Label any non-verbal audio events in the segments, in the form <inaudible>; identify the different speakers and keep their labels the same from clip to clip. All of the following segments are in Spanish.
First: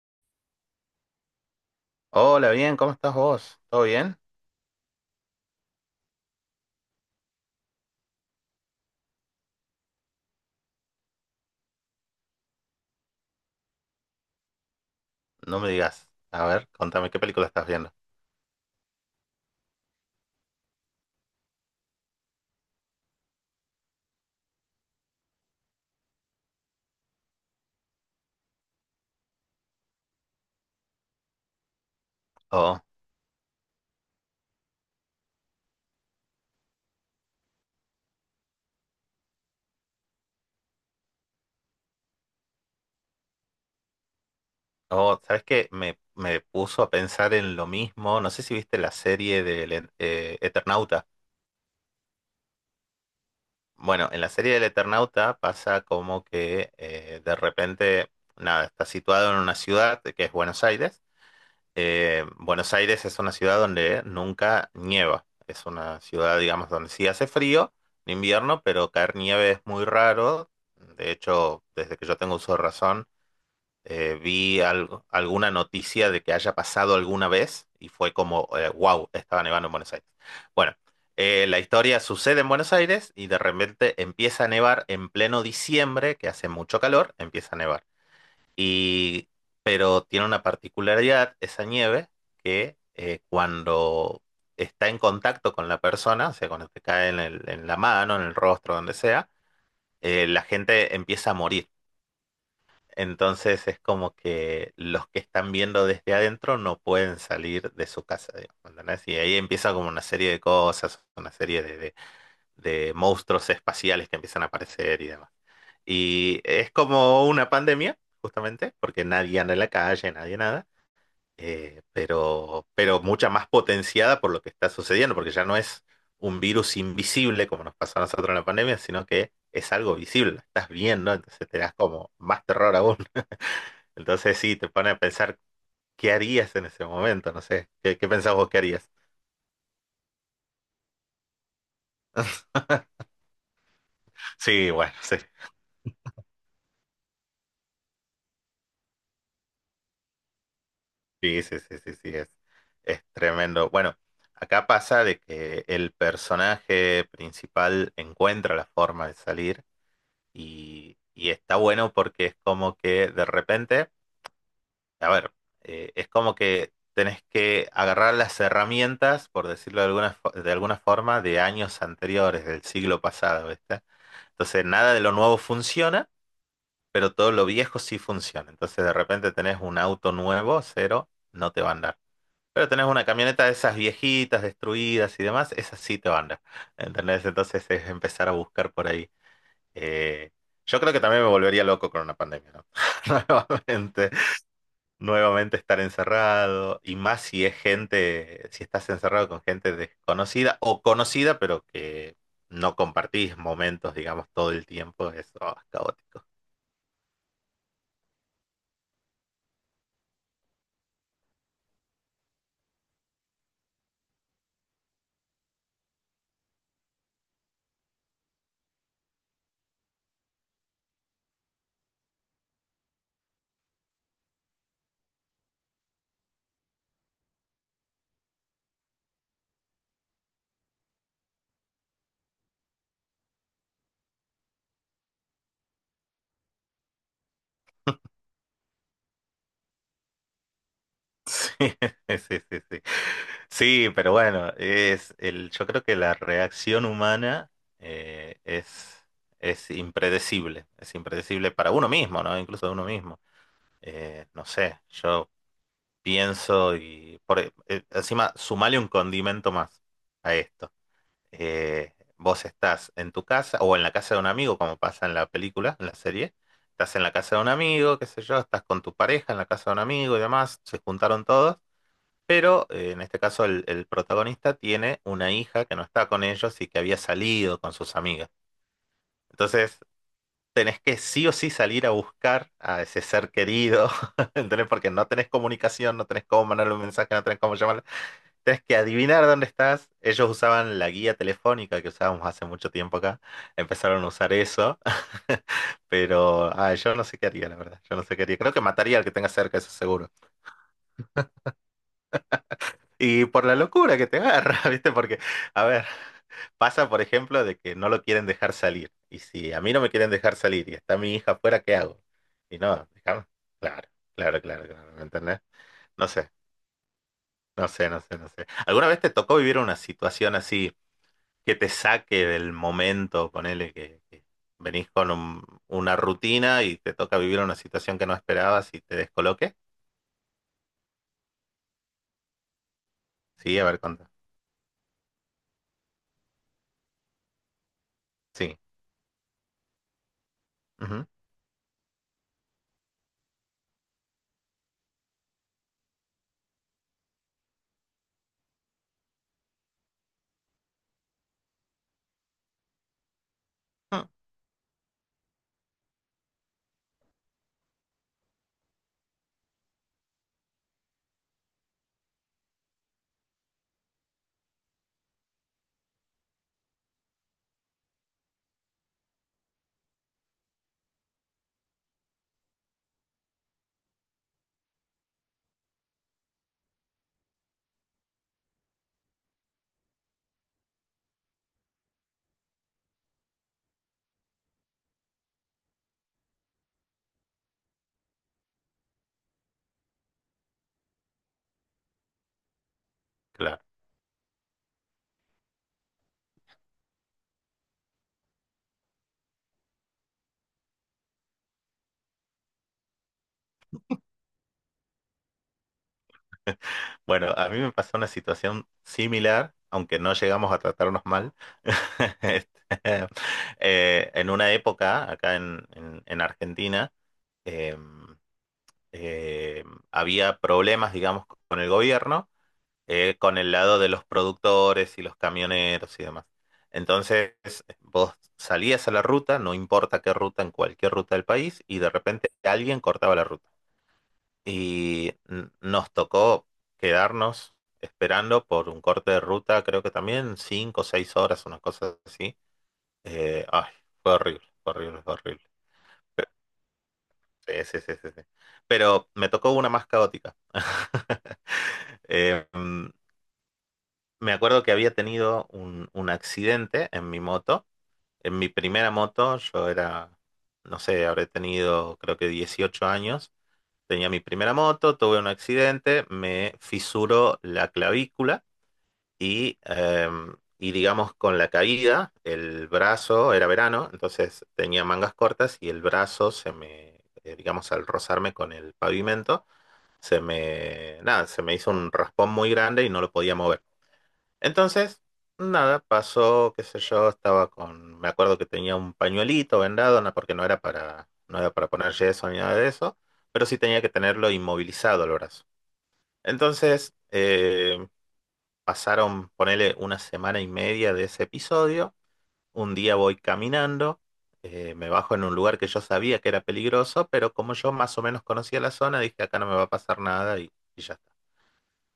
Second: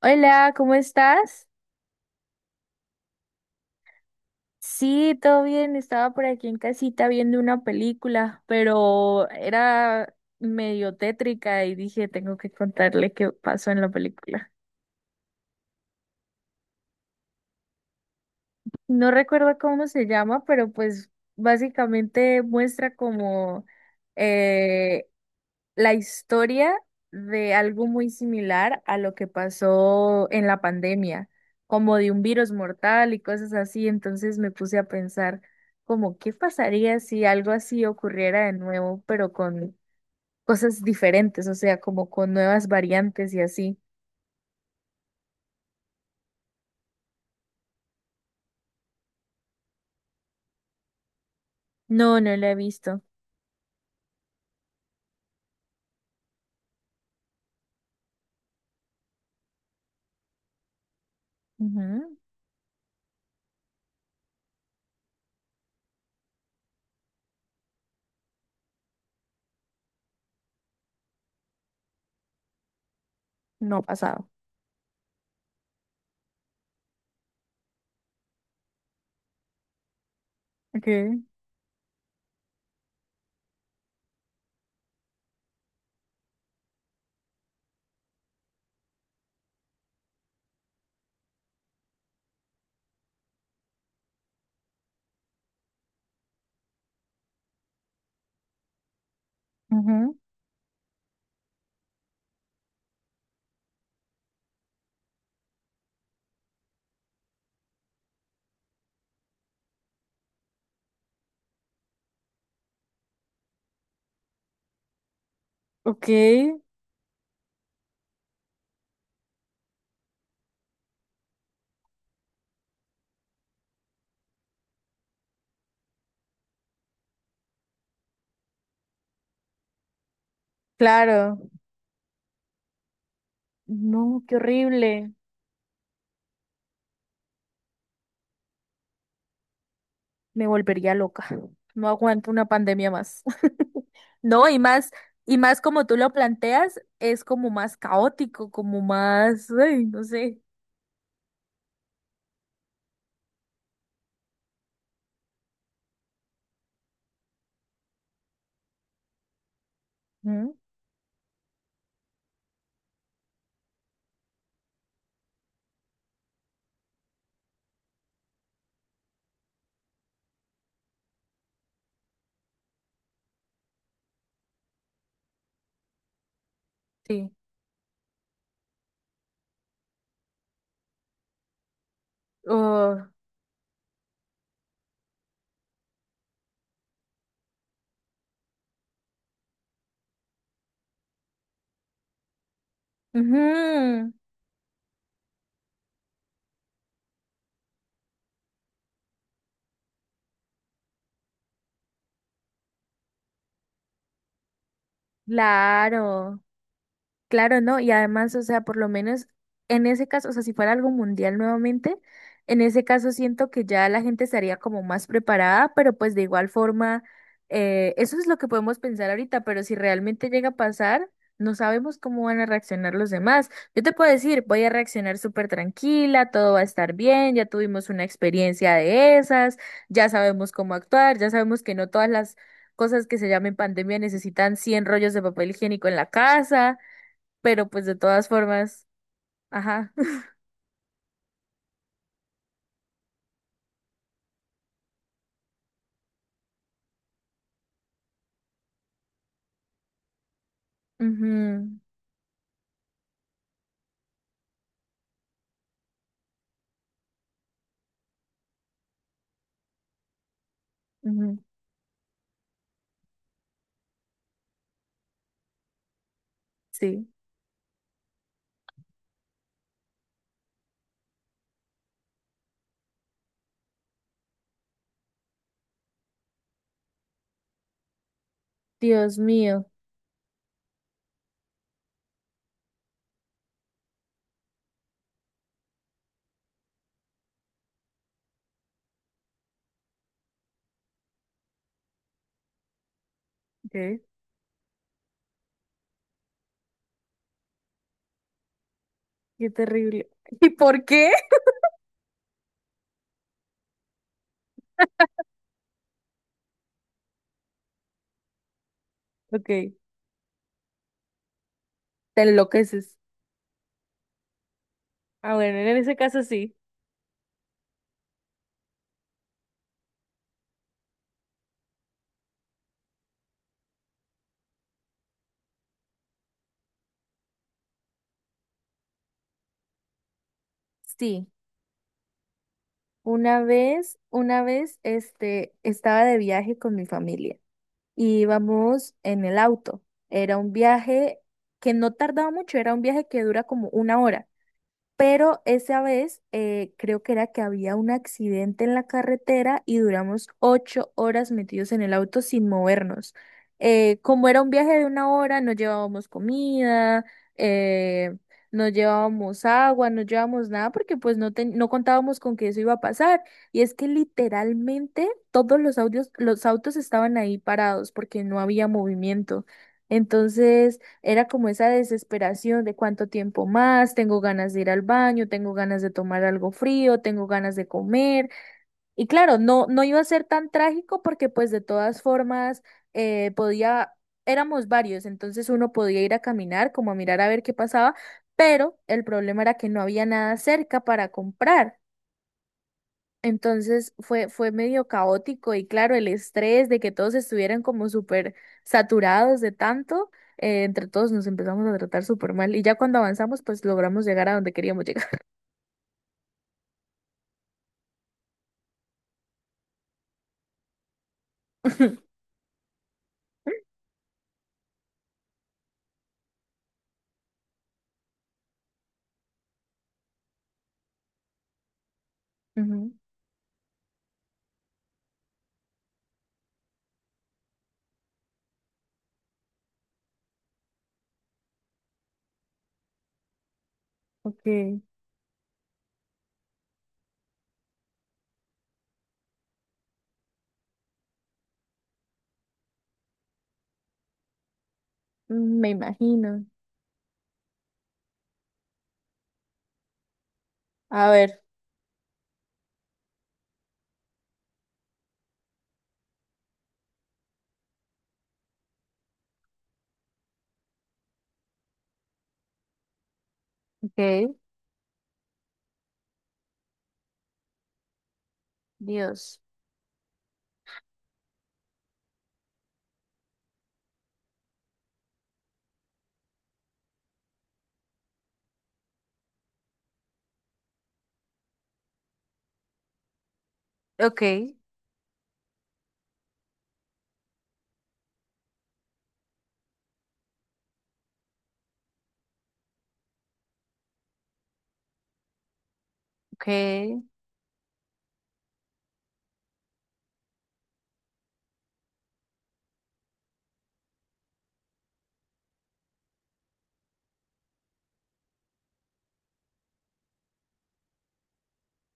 Speaker 1: Hola, ¿cómo estás?
Speaker 2: Hola, bien, ¿cómo estás vos? ¿Todo bien?
Speaker 1: Sí, todo bien. Estaba por aquí en casita viendo una película, pero era medio tétrica y dije, tengo que contarle qué pasó en la película.
Speaker 2: No me digas. A ver, contame, ¿qué película estás viendo?
Speaker 1: No recuerdo cómo se llama, pero pues básicamente muestra como eh la historia de algo muy similar a lo que pasó en la pandemia, como de un virus
Speaker 2: Oh,
Speaker 1: mortal y cosas así. Entonces me puse a pensar como qué pasaría si algo así ocurriera de nuevo, pero con cosas diferentes, o sea, como con nuevas variantes y así.
Speaker 2: oh, ¿sabes qué? Me puso a pensar en lo mismo. No sé si viste la serie del Eternauta.
Speaker 1: No, no la he visto.
Speaker 2: Bueno, en la serie del Eternauta pasa como que de repente, nada, está situado en una ciudad que es Buenos Aires.
Speaker 1: Ujú.
Speaker 2: Buenos Aires es una ciudad donde nunca nieva. Es una ciudad, digamos, donde sí hace frío en invierno, pero caer nieve es muy raro. De hecho, desde que yo tengo uso de razón,
Speaker 1: No ha pasado.
Speaker 2: vi alguna noticia de que haya pasado alguna vez y fue como, wow, estaba nevando en Buenos Aires. Bueno,
Speaker 1: Okay.
Speaker 2: la historia sucede en Buenos Aires y de repente empieza a nevar en pleno diciembre, que hace mucho calor, empieza a nevar. Y, pero tiene una particularidad esa nieve que cuando está en contacto con la persona, o sea, cuando te cae en en la mano, en el rostro, donde sea,
Speaker 1: Ujú.
Speaker 2: la gente empieza a morir. Entonces es como que los que están viendo desde adentro no pueden salir de su casa, digamos, ¿entendés? Y ahí empieza como una serie de cosas, una serie de monstruos espaciales que empiezan a aparecer y demás.
Speaker 1: Ok.
Speaker 2: Y es como una pandemia, justamente, porque nadie anda en la calle, nadie nada, pero mucha más potenciada por lo que está sucediendo, porque ya no es un virus invisible como nos pasó a nosotros en la pandemia, sino que es algo visible, lo estás viendo,
Speaker 1: Claro.
Speaker 2: entonces te das como más terror aún. <laughs>
Speaker 1: No, qué
Speaker 2: Entonces sí, te pone a
Speaker 1: horrible.
Speaker 2: pensar qué harías en ese momento, no sé, ¿qué pensás vos que harías?
Speaker 1: Me volvería loca. No aguanto una pandemia más. <laughs> No, y
Speaker 2: Sí,
Speaker 1: más,
Speaker 2: bueno, <laughs> sí.
Speaker 1: y más como tú lo planteas, es como más caótico, como más, ay, no sé.
Speaker 2: Sí, sí, sí, sí, sí, es tremendo. Bueno, acá pasa de que el personaje principal encuentra la forma de salir
Speaker 1: Ujú.
Speaker 2: y está bueno porque es como que de repente, a ver, es como que tenés que agarrar las herramientas, por decirlo de alguna, de alguna forma, de años anteriores, del siglo pasado, ¿viste? Entonces, nada de lo nuevo funciona, pero
Speaker 1: Sí.
Speaker 2: todo lo viejo sí funciona. Entonces, de repente tenés un auto nuevo, cero, no te va a andar. Pero tenés una
Speaker 1: Oh.
Speaker 2: camioneta de esas viejitas, destruidas y demás, esas sí te van, ¿entendés? Entonces es empezar a buscar por ahí. Eh, yo creo que también me volvería loco con una pandemia, ¿no? <laughs> Nuevamente,
Speaker 1: Ujú.
Speaker 2: nuevamente estar encerrado, y más si es gente, si estás encerrado con gente desconocida o conocida, pero que no compartís momentos, digamos, todo el tiempo, eso es caótico.
Speaker 1: Claro. Claro, ¿no? Y además, o sea, por lo menos en ese caso, o sea, si fuera algo mundial nuevamente, en ese caso siento que ya la gente estaría como más preparada, pero pues de igual forma, eso es lo que podemos pensar ahorita, pero si realmente llega a pasar, no sabemos cómo van a reaccionar los demás. Yo te puedo decir, voy a reaccionar súper tranquila, todo va a estar bien, ya tuvimos una experiencia de esas, ya sabemos cómo actuar, ya sabemos que no todas las cosas que se llamen pandemia necesitan 100 rollos de papel higiénico en la casa pero pues de todas formas, ajá. <laughs>
Speaker 2: Sí, <laughs> sí, sí, sí. Sí, pero bueno, yo creo que la reacción humana eh, es, es impredecible para
Speaker 1: Ujú,
Speaker 2: uno mismo, ¿no? Incluso de uno mismo. No sé, yo pienso y encima sumale un condimento más a esto.
Speaker 1: ujú,
Speaker 2: Vos estás en tu casa o en la casa de un amigo, como pasa en la película, en la serie. Estás en
Speaker 1: sí.
Speaker 2: la casa de un amigo, qué sé yo, estás con tu pareja en la casa de un amigo y demás, se juntaron todos. Pero en este caso el protagonista tiene una hija que no está con ellos y que había salido con sus amigas.
Speaker 1: Dios mío.
Speaker 2: Entonces tenés que sí o sí salir a buscar a ese ser querido, <laughs> ¿entendés? Porque no tenés comunicación, no tenés cómo mandarle un mensaje, no tenés cómo llamarle. Tenés que adivinar dónde estás. Ellos usaban la guía telefónica que usábamos hace mucho tiempo acá.
Speaker 1: Ok.
Speaker 2: Empezaron a usar eso. <laughs> Pero ah, yo no sé qué haría, la verdad. Yo no sé qué haría. Creo que mataría al que tenga
Speaker 1: Qué
Speaker 2: cerca, eso
Speaker 1: terrible.
Speaker 2: seguro.
Speaker 1: <laughs> ¿Y por qué?
Speaker 2: Y por la locura que te agarra, <laughs> ¿viste? Porque, a ver, pasa, por ejemplo, de que no lo quieren dejar salir. Y
Speaker 1: Ok.
Speaker 2: si a
Speaker 1: Te
Speaker 2: mí no me quieren dejar salir y está mi hija afuera, ¿qué hago? Y no,
Speaker 1: enloqueces.
Speaker 2: déjame. Claro, claro, claro, claro, ¿me
Speaker 1: Ah,
Speaker 2: entendés?
Speaker 1: bueno, en ese
Speaker 2: No
Speaker 1: caso
Speaker 2: sé,
Speaker 1: sí.
Speaker 2: no sé, no sé, no sé. ¿Alguna vez te tocó vivir una situación así que te saque del momento, ponele que venís con una rutina y te toca vivir una situación que no esperabas y te descoloque?
Speaker 1: Sí, una
Speaker 2: Sí, a ver,
Speaker 1: vez,
Speaker 2: contá.
Speaker 1: una vez, estaba de viaje con mi familia y
Speaker 2: Sí.
Speaker 1: íbamos en el auto. Era un
Speaker 2: Ujú.
Speaker 1: viaje que no tardaba mucho, era un viaje que dura como 1 hora. Pero esa vez creo que era que había un accidente en la carretera y duramos 8 horas metidos en el auto sin movernos.
Speaker 2: Mm.
Speaker 1: Como era un viaje de 1 hora, no llevábamos comida, eh, no llevábamos agua, no llevábamos nada porque pues no, no contábamos con que eso iba a pasar. Y es que literalmente todos los autos estaban ahí parados porque no había movimiento. Entonces... Era como esa desesperación de cuánto tiempo más, tengo ganas de ir al baño, tengo ganas de tomar algo frío, tengo ganas de comer. Y claro, no, no iba a ser tan trágico porque pues de todas formas eh, podía, éramos varios, entonces uno podía ir a caminar, como a mirar a ver qué pasaba, pero el problema era que no había nada cerca para comprar.
Speaker 2: Claro.
Speaker 1: Entonces fue medio caótico y claro, el estrés de que todos estuvieran como súper saturados de tanto, entre todos nos empezamos a tratar súper mal y ya cuando avanzamos pues logramos llegar a donde queríamos llegar.
Speaker 2: Bueno, a mí me pasó una situación similar, aunque no llegamos a tratarnos mal. <laughs>
Speaker 1: <laughs>
Speaker 2: Este, en una época, acá en Argentina, eh, eh, había problemas, digamos, con el gobierno,
Speaker 1: Ujú.
Speaker 2: con el lado de los productores y los camioneros y demás. Entonces, vos salías a la ruta, no importa qué ruta, en cualquier ruta del país, y de repente alguien cortaba la ruta
Speaker 1: Ok.
Speaker 2: y nos tocó quedarnos esperando por un corte de ruta, creo que también 5 o 6 horas, una cosa así. Ay, fue horrible, fue horrible, fue horrible.
Speaker 1: Me imagino.
Speaker 2: Sí, sí, sí, sí, sí. Pero me tocó una más caótica.
Speaker 1: A
Speaker 2: <laughs>
Speaker 1: ver,
Speaker 2: Eh, mm, me acuerdo que había tenido un accidente en mi moto. En mi primera moto, yo era, no sé, habré tenido creo que 18 años. Tenía mi
Speaker 1: ok,
Speaker 2: primera moto, tuve un accidente, me fisuró la clavícula
Speaker 1: Dios.
Speaker 2: y digamos con la caída, el brazo, era verano, entonces tenía mangas cortas y el brazo se me, digamos al rozarme con el pavimento, nada, se me hizo un raspón muy grande y no lo podía mover.
Speaker 1: Ok,
Speaker 2: Entonces, nada, pasó, qué sé yo, estaba con, me acuerdo que tenía un pañuelito vendado, no, porque no era para poner yeso ni nada de eso, pero sí tenía que tenerlo inmovilizado el brazo.
Speaker 1: ok,
Speaker 2: Entonces, pasaron, ponele una semana y media de ese episodio. Un día voy caminando, me bajo en un lugar que yo sabía que era peligroso, pero como yo más o menos conocía la zona, dije acá no me va a pasar nada y ya está.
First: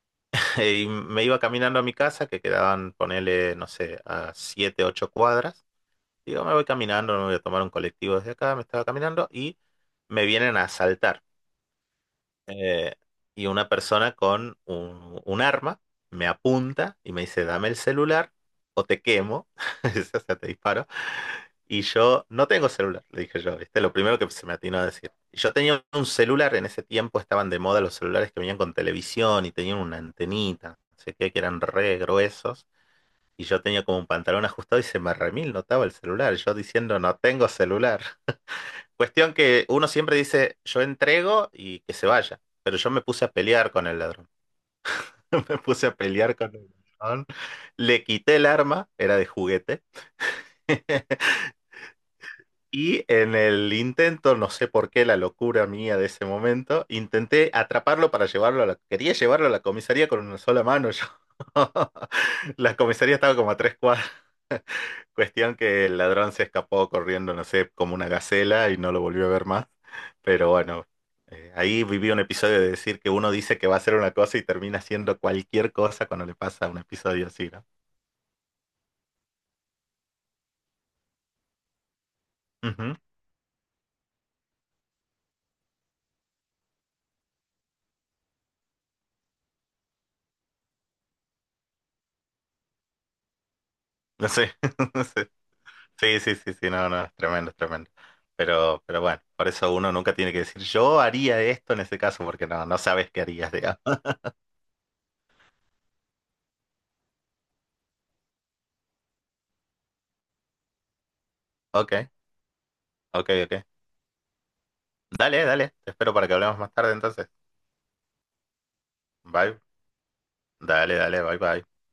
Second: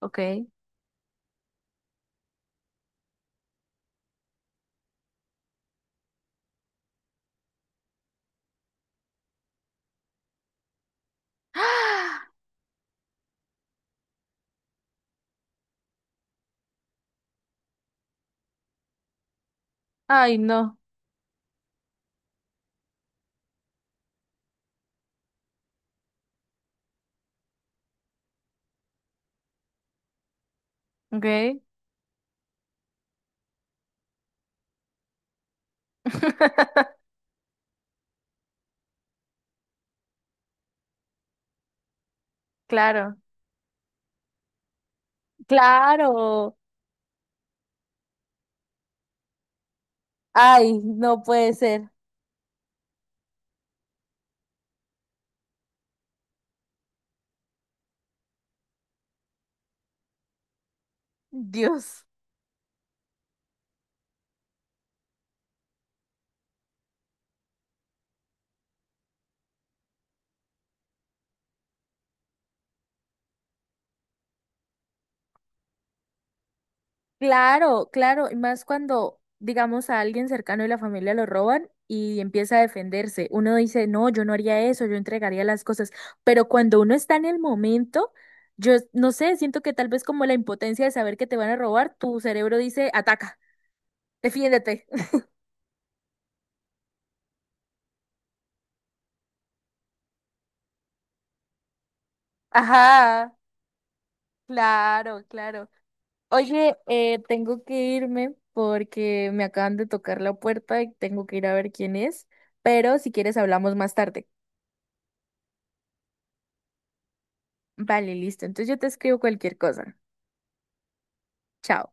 Speaker 1: ok.
Speaker 2: <laughs>
Speaker 1: <gasps>
Speaker 2: Y me iba caminando a mi casa, que quedaban, ponele, no sé, a 7, 8 cuadras. Digo, me voy caminando, me voy a tomar un colectivo desde acá, me estaba caminando y me vienen a asaltar.
Speaker 1: ¡Ah!
Speaker 2: eh, y una persona con un arma me apunta y me dice, dame el celular o te quemo, <laughs> o
Speaker 1: Ay,
Speaker 2: sea, te
Speaker 1: no.
Speaker 2: disparo. Y yo no tengo celular, le dije yo, ¿viste? Lo primero que se me atinó a decir. Y yo tenía un celular, en ese tiempo estaban de moda los celulares que venían con televisión y tenían una antenita, no sé qué, que
Speaker 1: Ok.
Speaker 2: eran re gruesos. Y yo tenía como un pantalón ajustado y se me remil notaba el celular, yo diciendo, no
Speaker 1: <laughs>
Speaker 2: tengo celular. Cuestión que uno siempre dice, yo entrego y que se vaya. Pero yo me
Speaker 1: claro.
Speaker 2: puse a pelear con el ladrón. <laughs> Me puse a pelear con
Speaker 1: Claro.
Speaker 2: el ladrón. Le quité el arma, era de juguete.
Speaker 1: Ay,
Speaker 2: <laughs>
Speaker 1: no puede ser.
Speaker 2: Y en el intento, no sé por qué, la locura mía de ese momento, intenté atraparlo para llevarlo a la... Quería llevarlo a la comisaría con una sola mano. Yo.
Speaker 1: Dios.
Speaker 2: <laughs> La comisaría estaba como a 3 cuadras. Cuestión que el ladrón se escapó corriendo, no sé, como una gacela y no lo volvió a ver más. Pero bueno, ahí viví un episodio de decir que uno dice que va a hacer una cosa y termina haciendo cualquier cosa cuando le pasa un episodio así, ¿no?
Speaker 1: Claro, claro, y más cuando, digamos, a alguien cercano de la familia lo roban y empieza a
Speaker 2: Ujú.
Speaker 1: defenderse. Uno dice, no, yo no haría eso, yo entregaría las cosas. Pero cuando uno está en el momento, yo no sé, siento que tal vez como la impotencia de saber que te van a robar, tu cerebro dice, ataca,
Speaker 2: No sé,
Speaker 1: defiéndete.
Speaker 2: <laughs> no sé. Sí, sí, sí, sí, no, no, es tremendo, es tremendo. Pero bueno, por eso uno nunca tiene que decir, yo haría esto en ese caso, porque
Speaker 1: <laughs>
Speaker 2: no, no sabes qué
Speaker 1: Ajá,
Speaker 2: harías, digamos.
Speaker 1: claro, claro. Oye, tengo que irme porque me acaban de tocar la puerta y tengo que ir a ver quién
Speaker 2: Ok,
Speaker 1: es, pero si
Speaker 2: ok,
Speaker 1: quieres
Speaker 2: ok.
Speaker 1: hablamos más tarde.
Speaker 2: Dale, dale, te espero para que hablemos más tarde entonces.
Speaker 1: Vale, listo. Entonces yo te escribo cualquier
Speaker 2: Bye.
Speaker 1: cosa.
Speaker 2: Dale, dale, bye, bye.
Speaker 1: Chao.